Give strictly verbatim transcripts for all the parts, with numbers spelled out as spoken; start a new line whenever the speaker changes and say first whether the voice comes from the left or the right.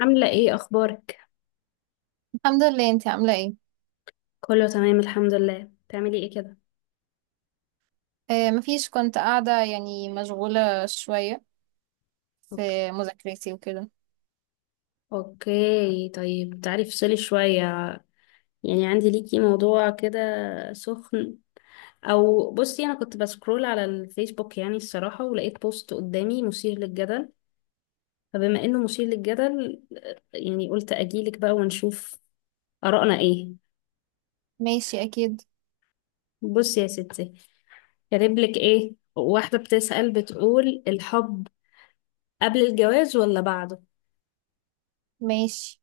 left: عاملة ايه اخبارك؟
right: الحمد لله. انت عاملة ايه؟
left: كله تمام الحمد لله، بتعملي ايه كده؟
right: آه مفيش، كنت قاعدة، يعني مشغولة شوية
left: أوك-
right: في مذاكرتي وكده.
left: اوكي طيب تعالي افصلي شوية، يعني عندي ليكي موضوع كده سخن. او بصي، انا كنت بسكرول على الفيسبوك يعني الصراحة، ولقيت بوست قدامي مثير للجدل. فبما انه مثير للجدل، يعني قلت اجيلك بقى ونشوف آرائنا ايه.
right: ماشي، اكيد.
left: بصي يا ستي، كاتبلك ايه واحدة بتسأل، بتقول الحب قبل الجواز ولا بعده؟
right: ماشي.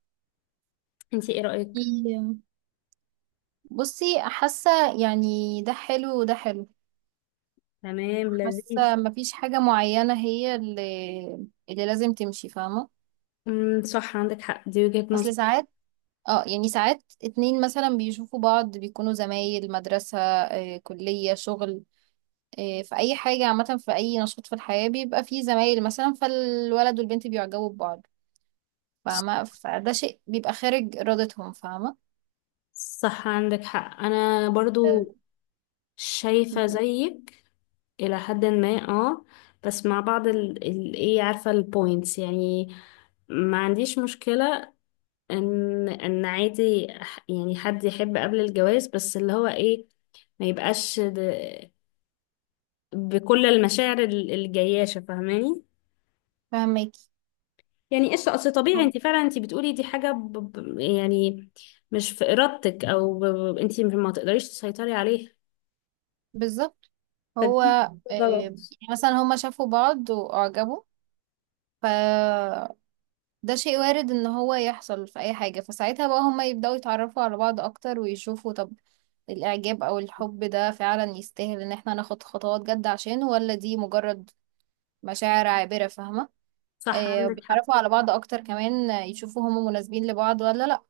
left: انتي ايه رأيك؟
right: في- بصي، حاسة يعني ده حلو وده حلو.
left: تمام، لذيذ.
right: حاسة مفيش حاجة معينة هي اللي, اللي لازم تمشي، فاهمة؟
left: امم صح، عندك حق، دي وجهة
right: اصل
left: نظر.
right: ساعات، اه يعني ساعات اتنين مثلا بيشوفوا بعض، بيكونوا زمايل مدرسة، آه كلية، شغل. آه في اي حاجة عامة، في اي نشاط في الحياة بيبقى فيه زمايل، مثلا فالولد والبنت بيعجبوا ببعض، فاهمة؟ فده شيء بيبقى خارج إرادتهم، فاهمة؟
left: صح، عندك حق، انا
right: آه،
left: برضو شايفة زيك الى حد ما، اه. بس مع بعض ال ال ايه، عارفة، البوينتس يعني. ما عنديش مشكلة ان ان عادي أح- يعني حد يحب قبل الجواز، بس اللي هو ايه، ما يبقاش د- بكل المشاعر ال- الجياشة، فاهماني؟
right: فاهماكي
left: يعني قشطة، اصل طبيعي، انت فعلا انت بتقولي دي حاجة ب... ب... يعني مش في ارادتك، او ب... ب... انت ما تقدريش تسيطري عليها.
right: بالظبط. هو
left: فدي
right: آه، يعني
left: غلط.
right: مثلا هما شافوا بعض وأعجبوا، فده شيء وارد ان هو يحصل في اي حاجة. فساعتها بقى هما يبدأوا يتعرفوا على بعض اكتر ويشوفوا، طب الإعجاب أو الحب ده فعلا يستاهل إن احنا ناخد خطوات جد عشانه، ولا دي مجرد مشاعر عابرة، فاهمة؟
left: صح،
right: آه،
left: عندك حق.
right: بيتعرفوا على بعض أكتر كمان. آه، يشوفوا هم مناسبين لبعض ولا لأ.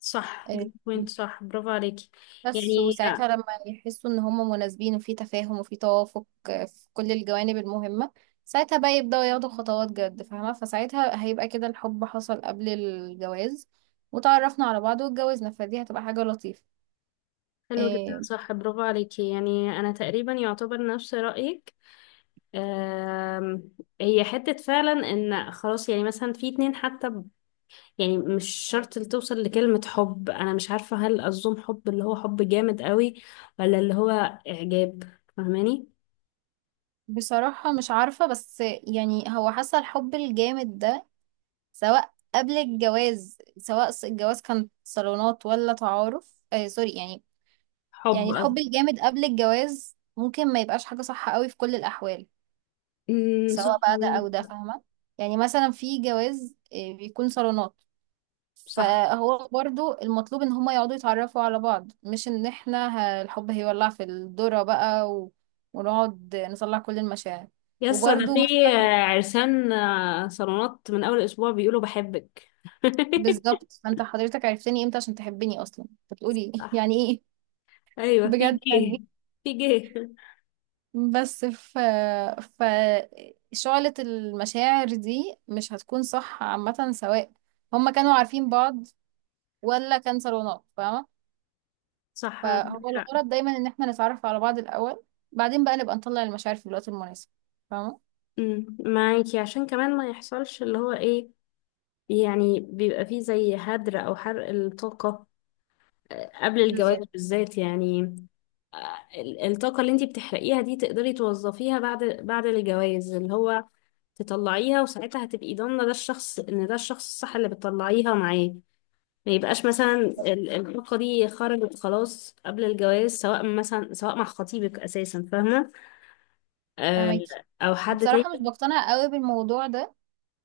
left: صح،
right: آه،
left: دي بوينت، صح، برافو عليكي
right: بس
left: يعني.
right: وساعتها لما يحسوا ان هم مناسبين وفي تفاهم وفي توافق، آه، في كل الجوانب المهمة، ساعتها بقى يبدأوا ياخدوا خطوات جد، فاهمة؟ فساعتها هيبقى كده الحب حصل قبل الجواز وتعرفنا على بعض واتجوزنا، فدي هتبقى حاجة لطيفة.
left: حلو جدا،
right: إيه.
left: صح، برافو عليكي، يعني انا تقريبا يعتبر نفس رأيك. أم... هي حتة فعلا ان خلاص، يعني مثلا في اتنين حتى يعني مش شرط اللي توصل لكلمة حب. أنا مش عارفة هل أظن حب اللي هو حب جامد قوي ولا اللي هو إعجاب، فاهماني؟
right: بصراحة مش عارفة، بس يعني هو حاسة الحب الجامد ده، سواء قبل الجواز، سواء الجواز كان صالونات ولا تعارف، آه سوري، يعني
left: حب
right: يعني الحب
left: قصدي.
right: الجامد قبل الجواز ممكن ما يبقاش حاجة صح قوي في كل الأحوال،
left: أمم، صح،
right: سواء بقى ده
left: عندك
right: او ده،
left: حق.
right: فاهمه؟ يعني مثلا في جواز آه، بيكون صالونات،
left: صح.
right: فهو برضو المطلوب ان هما يقعدوا يتعرفوا على بعض، مش ان احنا ه- الحب هيولع في الذرة بقى و... ونقعد نطلع كل المشاعر.
left: يسا ده
right: وبرضو
left: في
right: مثلا
left: آه، عرسان آه، صالونات من أول أسبوع بيقولوا بحبك.
right: بالظبط، فانت حضرتك عرفتني امتى عشان تحبني اصلا؟ انت بتقولي
left: صح.
right: يعني ايه،
left: أيوة، في
right: بجد؟ يعني
left: جه،
right: ايه؟
left: في جه.
right: بس ف ف شعلة المشاعر دي مش هتكون صح، عامة، سواء هما كانوا عارفين بعض ولا كان صالونات، فاهمة؟
left: صح، عندك
right: فهو
left: حق.
right: الغرض دايما ان احنا نتعرف على بعض الاول، بعدين بقى نبقى نطلع المشاعر في الوقت المناسب، فاهمه؟
left: أمم، معاكي عشان كمان ما يحصلش اللي هو إيه، يعني بيبقى فيه زي هدر أو حرق الطاقة آه، قبل الجواز
right: بالظبط،
left: بالذات يعني. ال- الطاقة اللي انتي بتحرقيها دي تقدري توظفيها بعد بعد الجواز، اللي هو تطلعيها وساعتها هتبقي ضامنة ده الشخص، ان ده الشخص الصح اللي بتطلعيها معاه. ما يبقاش مثلا ال- الطاقة دي خرجت خلاص قبل الجواز، سواء مثلا سواء مع خطيبك اساسا، فاهمة؟ آه،
right: فاهمكي.
left: او حد
right: بصراحه مش
left: تاني.
right: بقتنع قوي بالموضوع ده،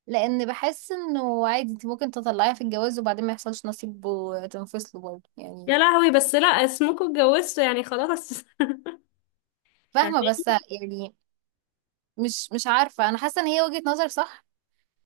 right: لان بحس انه عادي انت ممكن تطلعيها في الجواز وبعدين ما يحصلش نصيب وتنفصلوا برضه، يعني
left: يا لهوي، بس لا، اسمكوا اتجوزتوا يعني خلاص.
right: فاهمه؟
left: فاهماكي.
right: بس يعني مش مش عارفه، انا حاسه ان هي وجهه نظر صح،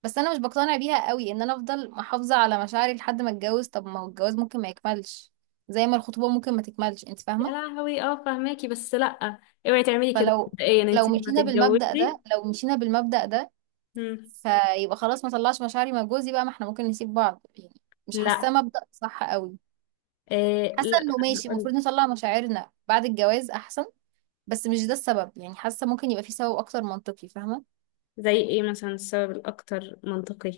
right: بس انا مش بقتنع بيها قوي، ان انا افضل محافظه على مشاعري لحد ما اتجوز، طب ما هو الجواز ممكن ما يكملش، زي ما الخطوبه ممكن ما تكملش، انت
left: يا
right: فاهمه؟
left: لهوي، اه فاهماكي، بس لا، اوعي تعملي كده
right: فلو
left: مبدئيا
right: لو
left: انتي لما
right: مشينا بالمبدأ
left: تتجوزي.
right: ده لو مشينا بالمبدأ ده
left: مم.
right: فيبقى خلاص ما طلعش مشاعري مع جوزي بقى، ما احنا ممكن نسيب بعض يعني. مش حاساه
left: لا،
right: مبدأ صح قوي.
left: آه
right: حاسه
left: لا.
right: انه ماشي،
left: هقولك.
right: المفروض نطلع مشاعرنا بعد الجواز احسن، بس مش ده السبب، يعني حاسه ممكن يبقى في سبب اكتر منطقي، فاهمه؟
left: زي ايه مثلا السبب الاكتر منطقي؟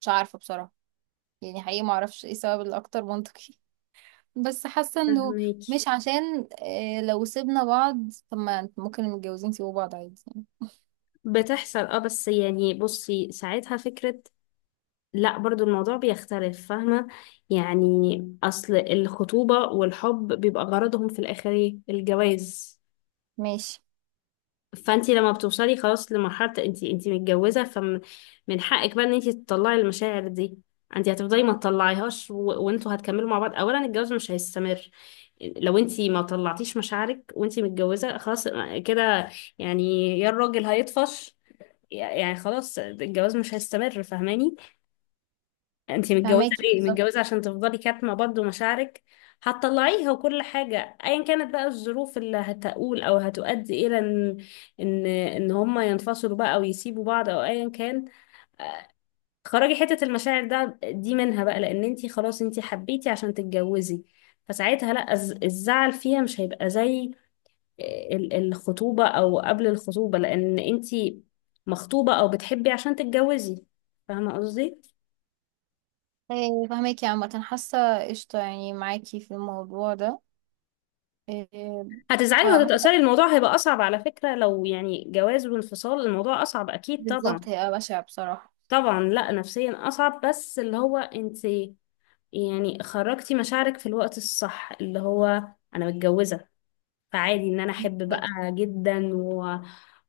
right: مش عارفه بصراحه، يعني حقيقي ما اعرفش ايه السبب الاكتر منطقي. بس حاسه انه
left: فهميكي.
right: مش عشان اه لو سيبنا بعض، طب ما ممكن المتجوزين يسيبوا بعض عادي يعني.
left: بتحصل اه، بس يعني بصي ساعتها فكرة، لا برضو الموضوع بيختلف، فاهمة؟ يعني اصل الخطوبة والحب بيبقى غرضهم في الاخر ايه؟ الجواز.
right: ماشي.
left: فانت لما بتوصلي خلاص لمرحله انت انت متجوزه، فمن حقك بقى ان انت تطلعي المشاعر دي. انت هتفضلي ما تطلعيهاش و... وانتوا هتكملوا مع بعض؟ اولا الجواز مش هيستمر لو انت ما طلعتيش مشاعرك وانت متجوزه، خلاص كده، يعني يا الراجل هيطفش، يعني خلاص الجواز مش هيستمر، فاهماني؟ انتي متجوزة
right: فهماكي
left: ليه؟
right: بالظبط.
left: متجوزة عشان تفضلي كاتمة برضه مشاعرك؟ هتطلعيها. وكل حاجة ايا كانت بقى الظروف اللي هتقول او هتؤدي الى ان ان ان هما ينفصلوا بقى او يسيبوا بعض او ايا كان، خرجي حتة المشاعر ده دي منها بقى، لان انتي خلاص انتي حبيتي عشان تتجوزي. فساعتها لا، الز- الزعل فيها مش هيبقى زي آه، ال- الخطوبة او قبل الخطوبة، لان انتي مخطوبة او بتحبي عشان تتجوزي، فاهمة قصدي؟
right: إيه، فهماكي. عامة حاسة قشطة، يعني معاكي في الموضوع ده. إيه،
left: هتزعلي
right: فهو
left: وهتتأثري، الموضوع هيبقى أصعب على فكرة، لو يعني جواز وانفصال الموضوع أصعب أكيد طبعا.
right: بالظبط هيبقى بشع بصراحة.
left: طبعا لا، نفسيا أصعب، بس اللي هو انت يعني خرجتي مشاعرك في الوقت الصح، اللي هو أنا متجوزة فعادي إن أنا أحب بقى
right: فهماكي
left: جدا و...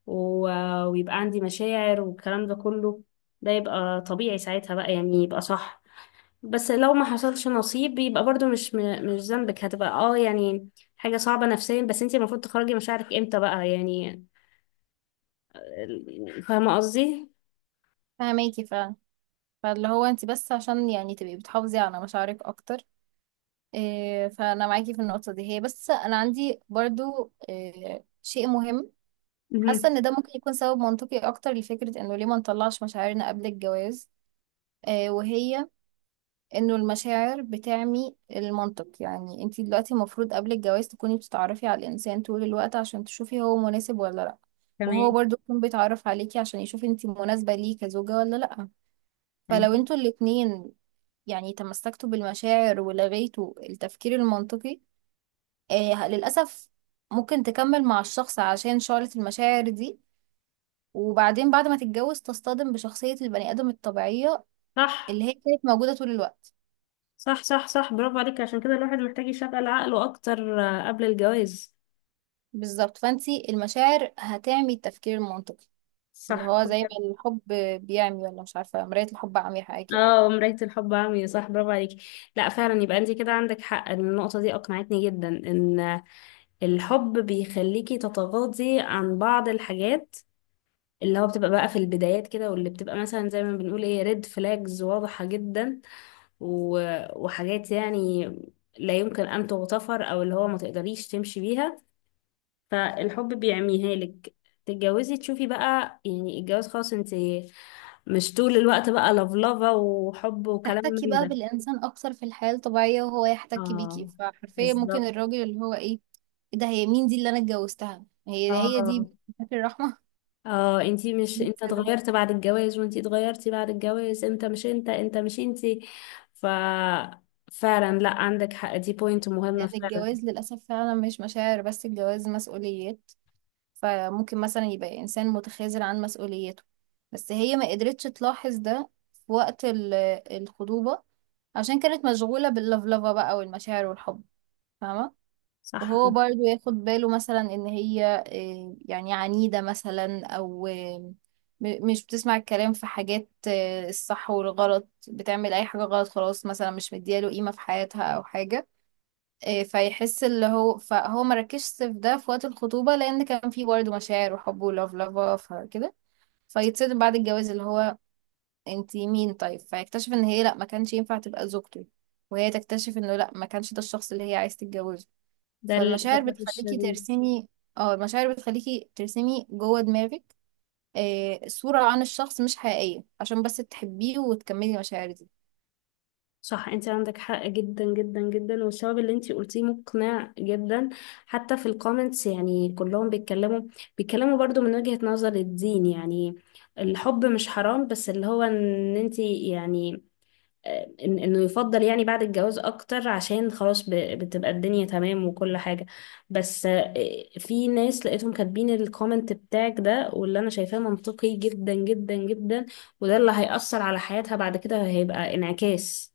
left: و... ويبقى عندي مشاعر والكلام ده كله، ده يبقى طبيعي ساعتها بقى، يعني يبقى صح. بس لو ما حصلش نصيب يبقى برضو مش م... مش ذنبك، هتبقى اه يعني حاجة صعبة نفسيا، بس انت المفروض تخرجي مشاعرك امتى بقى يعني، فاهمة قصدي؟
right: فهماكي فعلا. فاللي هو انت بس عشان يعني تبقي بتحافظي على مشاعرك اكتر، إيه، فانا معاكي في النقطة دي، هي بس انا عندي برضو إيه، شيء مهم. حاسة
left: مهم.
right: ان ده ممكن يكون سبب منطقي اكتر لفكرة انه ليه ما نطلعش مشاعرنا قبل الجواز، إيه، وهي انه المشاعر بتعمي المنطق. يعني انتي دلوقتي المفروض قبل الجواز تكوني بتتعرفي على الانسان طول الوقت عشان تشوفي هو مناسب ولا لا. وهو
left: تمام،
right: برضو يكون بيتعرف عليكي عشان يشوف انتي مناسبة ليه كزوجة ولا لا.
left: تمام.
right: فلو انتوا الاتنين يعني تمسكتوا بالمشاعر ولغيتوا التفكير المنطقي، آه للأسف، ممكن تكمل مع الشخص عشان شعلة المشاعر دي، وبعدين بعد ما تتجوز تصطدم بشخصية البني آدم الطبيعية
left: صح،
right: اللي هي كانت موجودة طول الوقت.
left: صح، صح، صح، برافو عليك. عشان كده الواحد محتاج يشغل عقله أكتر آه، قبل الجواز.
right: بالظبط، فانتي المشاعر هتعمي التفكير المنطقي، اللي
left: صح.
right: هو زي ما الحب بيعمي، ولا مش عارفة، مراية الحب عمي حاجة كده.
left: اه، مراية الحب عمياء، صح، برافو عليكي. لا فعلا، يبقى انت كده عندك حق، النقطة دي أقنعتني جدا ان الحب بيخليكي تتغاضي عن بعض الحاجات اللي هو بتبقى بقى في البدايات كده، واللي بتبقى مثلا زي ما بنقول ايه، ريد فلاجز واضحة جدا و- وحاجات يعني لا يمكن أن تغتفر، أو اللي هو ما تقدريش تمشي بيها، فالحب بيعميها لك. تتجوزي تشوفي بقى، يعني الجواز خلاص، انت مش طول الوقت بقى لفلفة وحب وكلام
right: تحتكي
left: من
right: بقى
left: ده.
right: بالإنسان أكتر في الحياة الطبيعية وهو يحتكي بيكي،
left: اه،
right: فحرفيا ممكن
left: بالظبط.
right: الراجل اللي هو إيه، إيه ده؟ هي مين دي اللي أنا اتجوزتها؟ هي هي
left: اه.
right: دي فاكر الرحمة.
left: اه، انتي مش انت،
right: كده.
left: اتغيرت بعد الجواز، وانتي اتغيرتي بعد الجواز، انت مش انت، انت مش انتي. ف فعلا لا، عندك حق، دي بوينت مهمة
right: لأن
left: فعلا.
right: الجواز للأسف فعلا مش مشاعر بس، الجواز مسؤوليات. فممكن مثلا يبقى إنسان متخاذل عن مسؤوليته، بس هي ما قدرتش تلاحظ ده في وقت ال- الخطوبة، عشان كانت مشغولة باللفلفة بقى والمشاعر والحب، فاهمة؟
left: صح.
right: وهو برضو ياخد باله مثلا إن هي آه، يعني عنيدة مثلا أو آه، م- مش بتسمع الكلام في حاجات، آه، الصح والغلط بتعمل أي حاجة غلط خلاص، مثلا مش مدياله قيمة في حياتها أو حاجة، إيه، فيحس اللي هو فهو ما ركزش في ده في وقت الخطوبة لأن كان في برضه مشاعر وحب ولاف لافا فكده. فيتصدم بعد الجواز، اللي هو انتي مين؟ طيب فيكتشف ان هي لا ما كانش ينفع تبقى زوجته، وهي تكتشف انه لا ما كانش ده الشخص اللي هي عايز تتجوزه.
left: ده
right: فالمشاعر
left: للأسف
right: بتخليكي
left: الشديد.
right: ترسمي اه المشاعر بتخليكي ترسمي جوه دماغك إيه، صورة عن الشخص مش حقيقية عشان بس تحبيه وتكملي المشاعر دي،
left: صح، انت عندك حق جدا جدا جدا، والسبب اللي انت قلتيه مقنع جدا. حتى في الكومنتس يعني كلهم بيتكلموا، بيتكلموا برضو من وجهة نظر الدين، يعني الحب مش حرام، بس اللي هو ان انت يعني آه، إن انه يفضل يعني بعد الجواز اكتر، عشان خلاص ب- بتبقى الدنيا تمام وكل حاجة. بس آه، في ناس لقيتهم كاتبين الكومنت بتاعك ده، واللي انا شايفاه منطقي جدا جدا جدا. وده اللي هيأثر على حياتها بعد كده، هيبقى انعكاس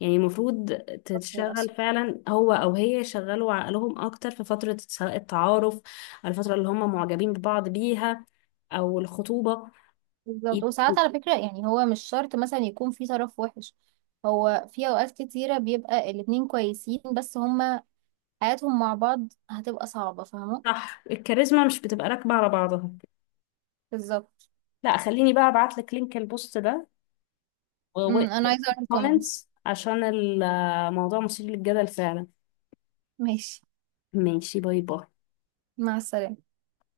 left: يعني. المفروض تشتغل
right: للأسف.
left: فعلا، هو او هي، يشغلوا عقلهم اكتر في فترة سواء التعارف أو الفترة اللي هم معجبين ببعض بيها او الخطوبة.
right: بالظبط.
left: يب-
right: وساعات على فكرة يعني هو مش شرط مثلا يكون في طرف وحش، هو في أوقات كتيرة بيبقى الاتنين كويسين بس هما حياتهم مع بعض هتبقى صعبة، فاهمة؟
left: صح، الكاريزما مش بتبقى راكبة على بعضها.
right: بالظبط.
left: لا خليني بقى ابعت لك لينك البوست ده
right: أمم، أنا عايزة أقرأ الكومنتس.
left: والكومنتس، عشان الموضوع مثير للجدل فعلا.
right: ماشي.
left: ماشي، باي باي.
right: مع السلامة.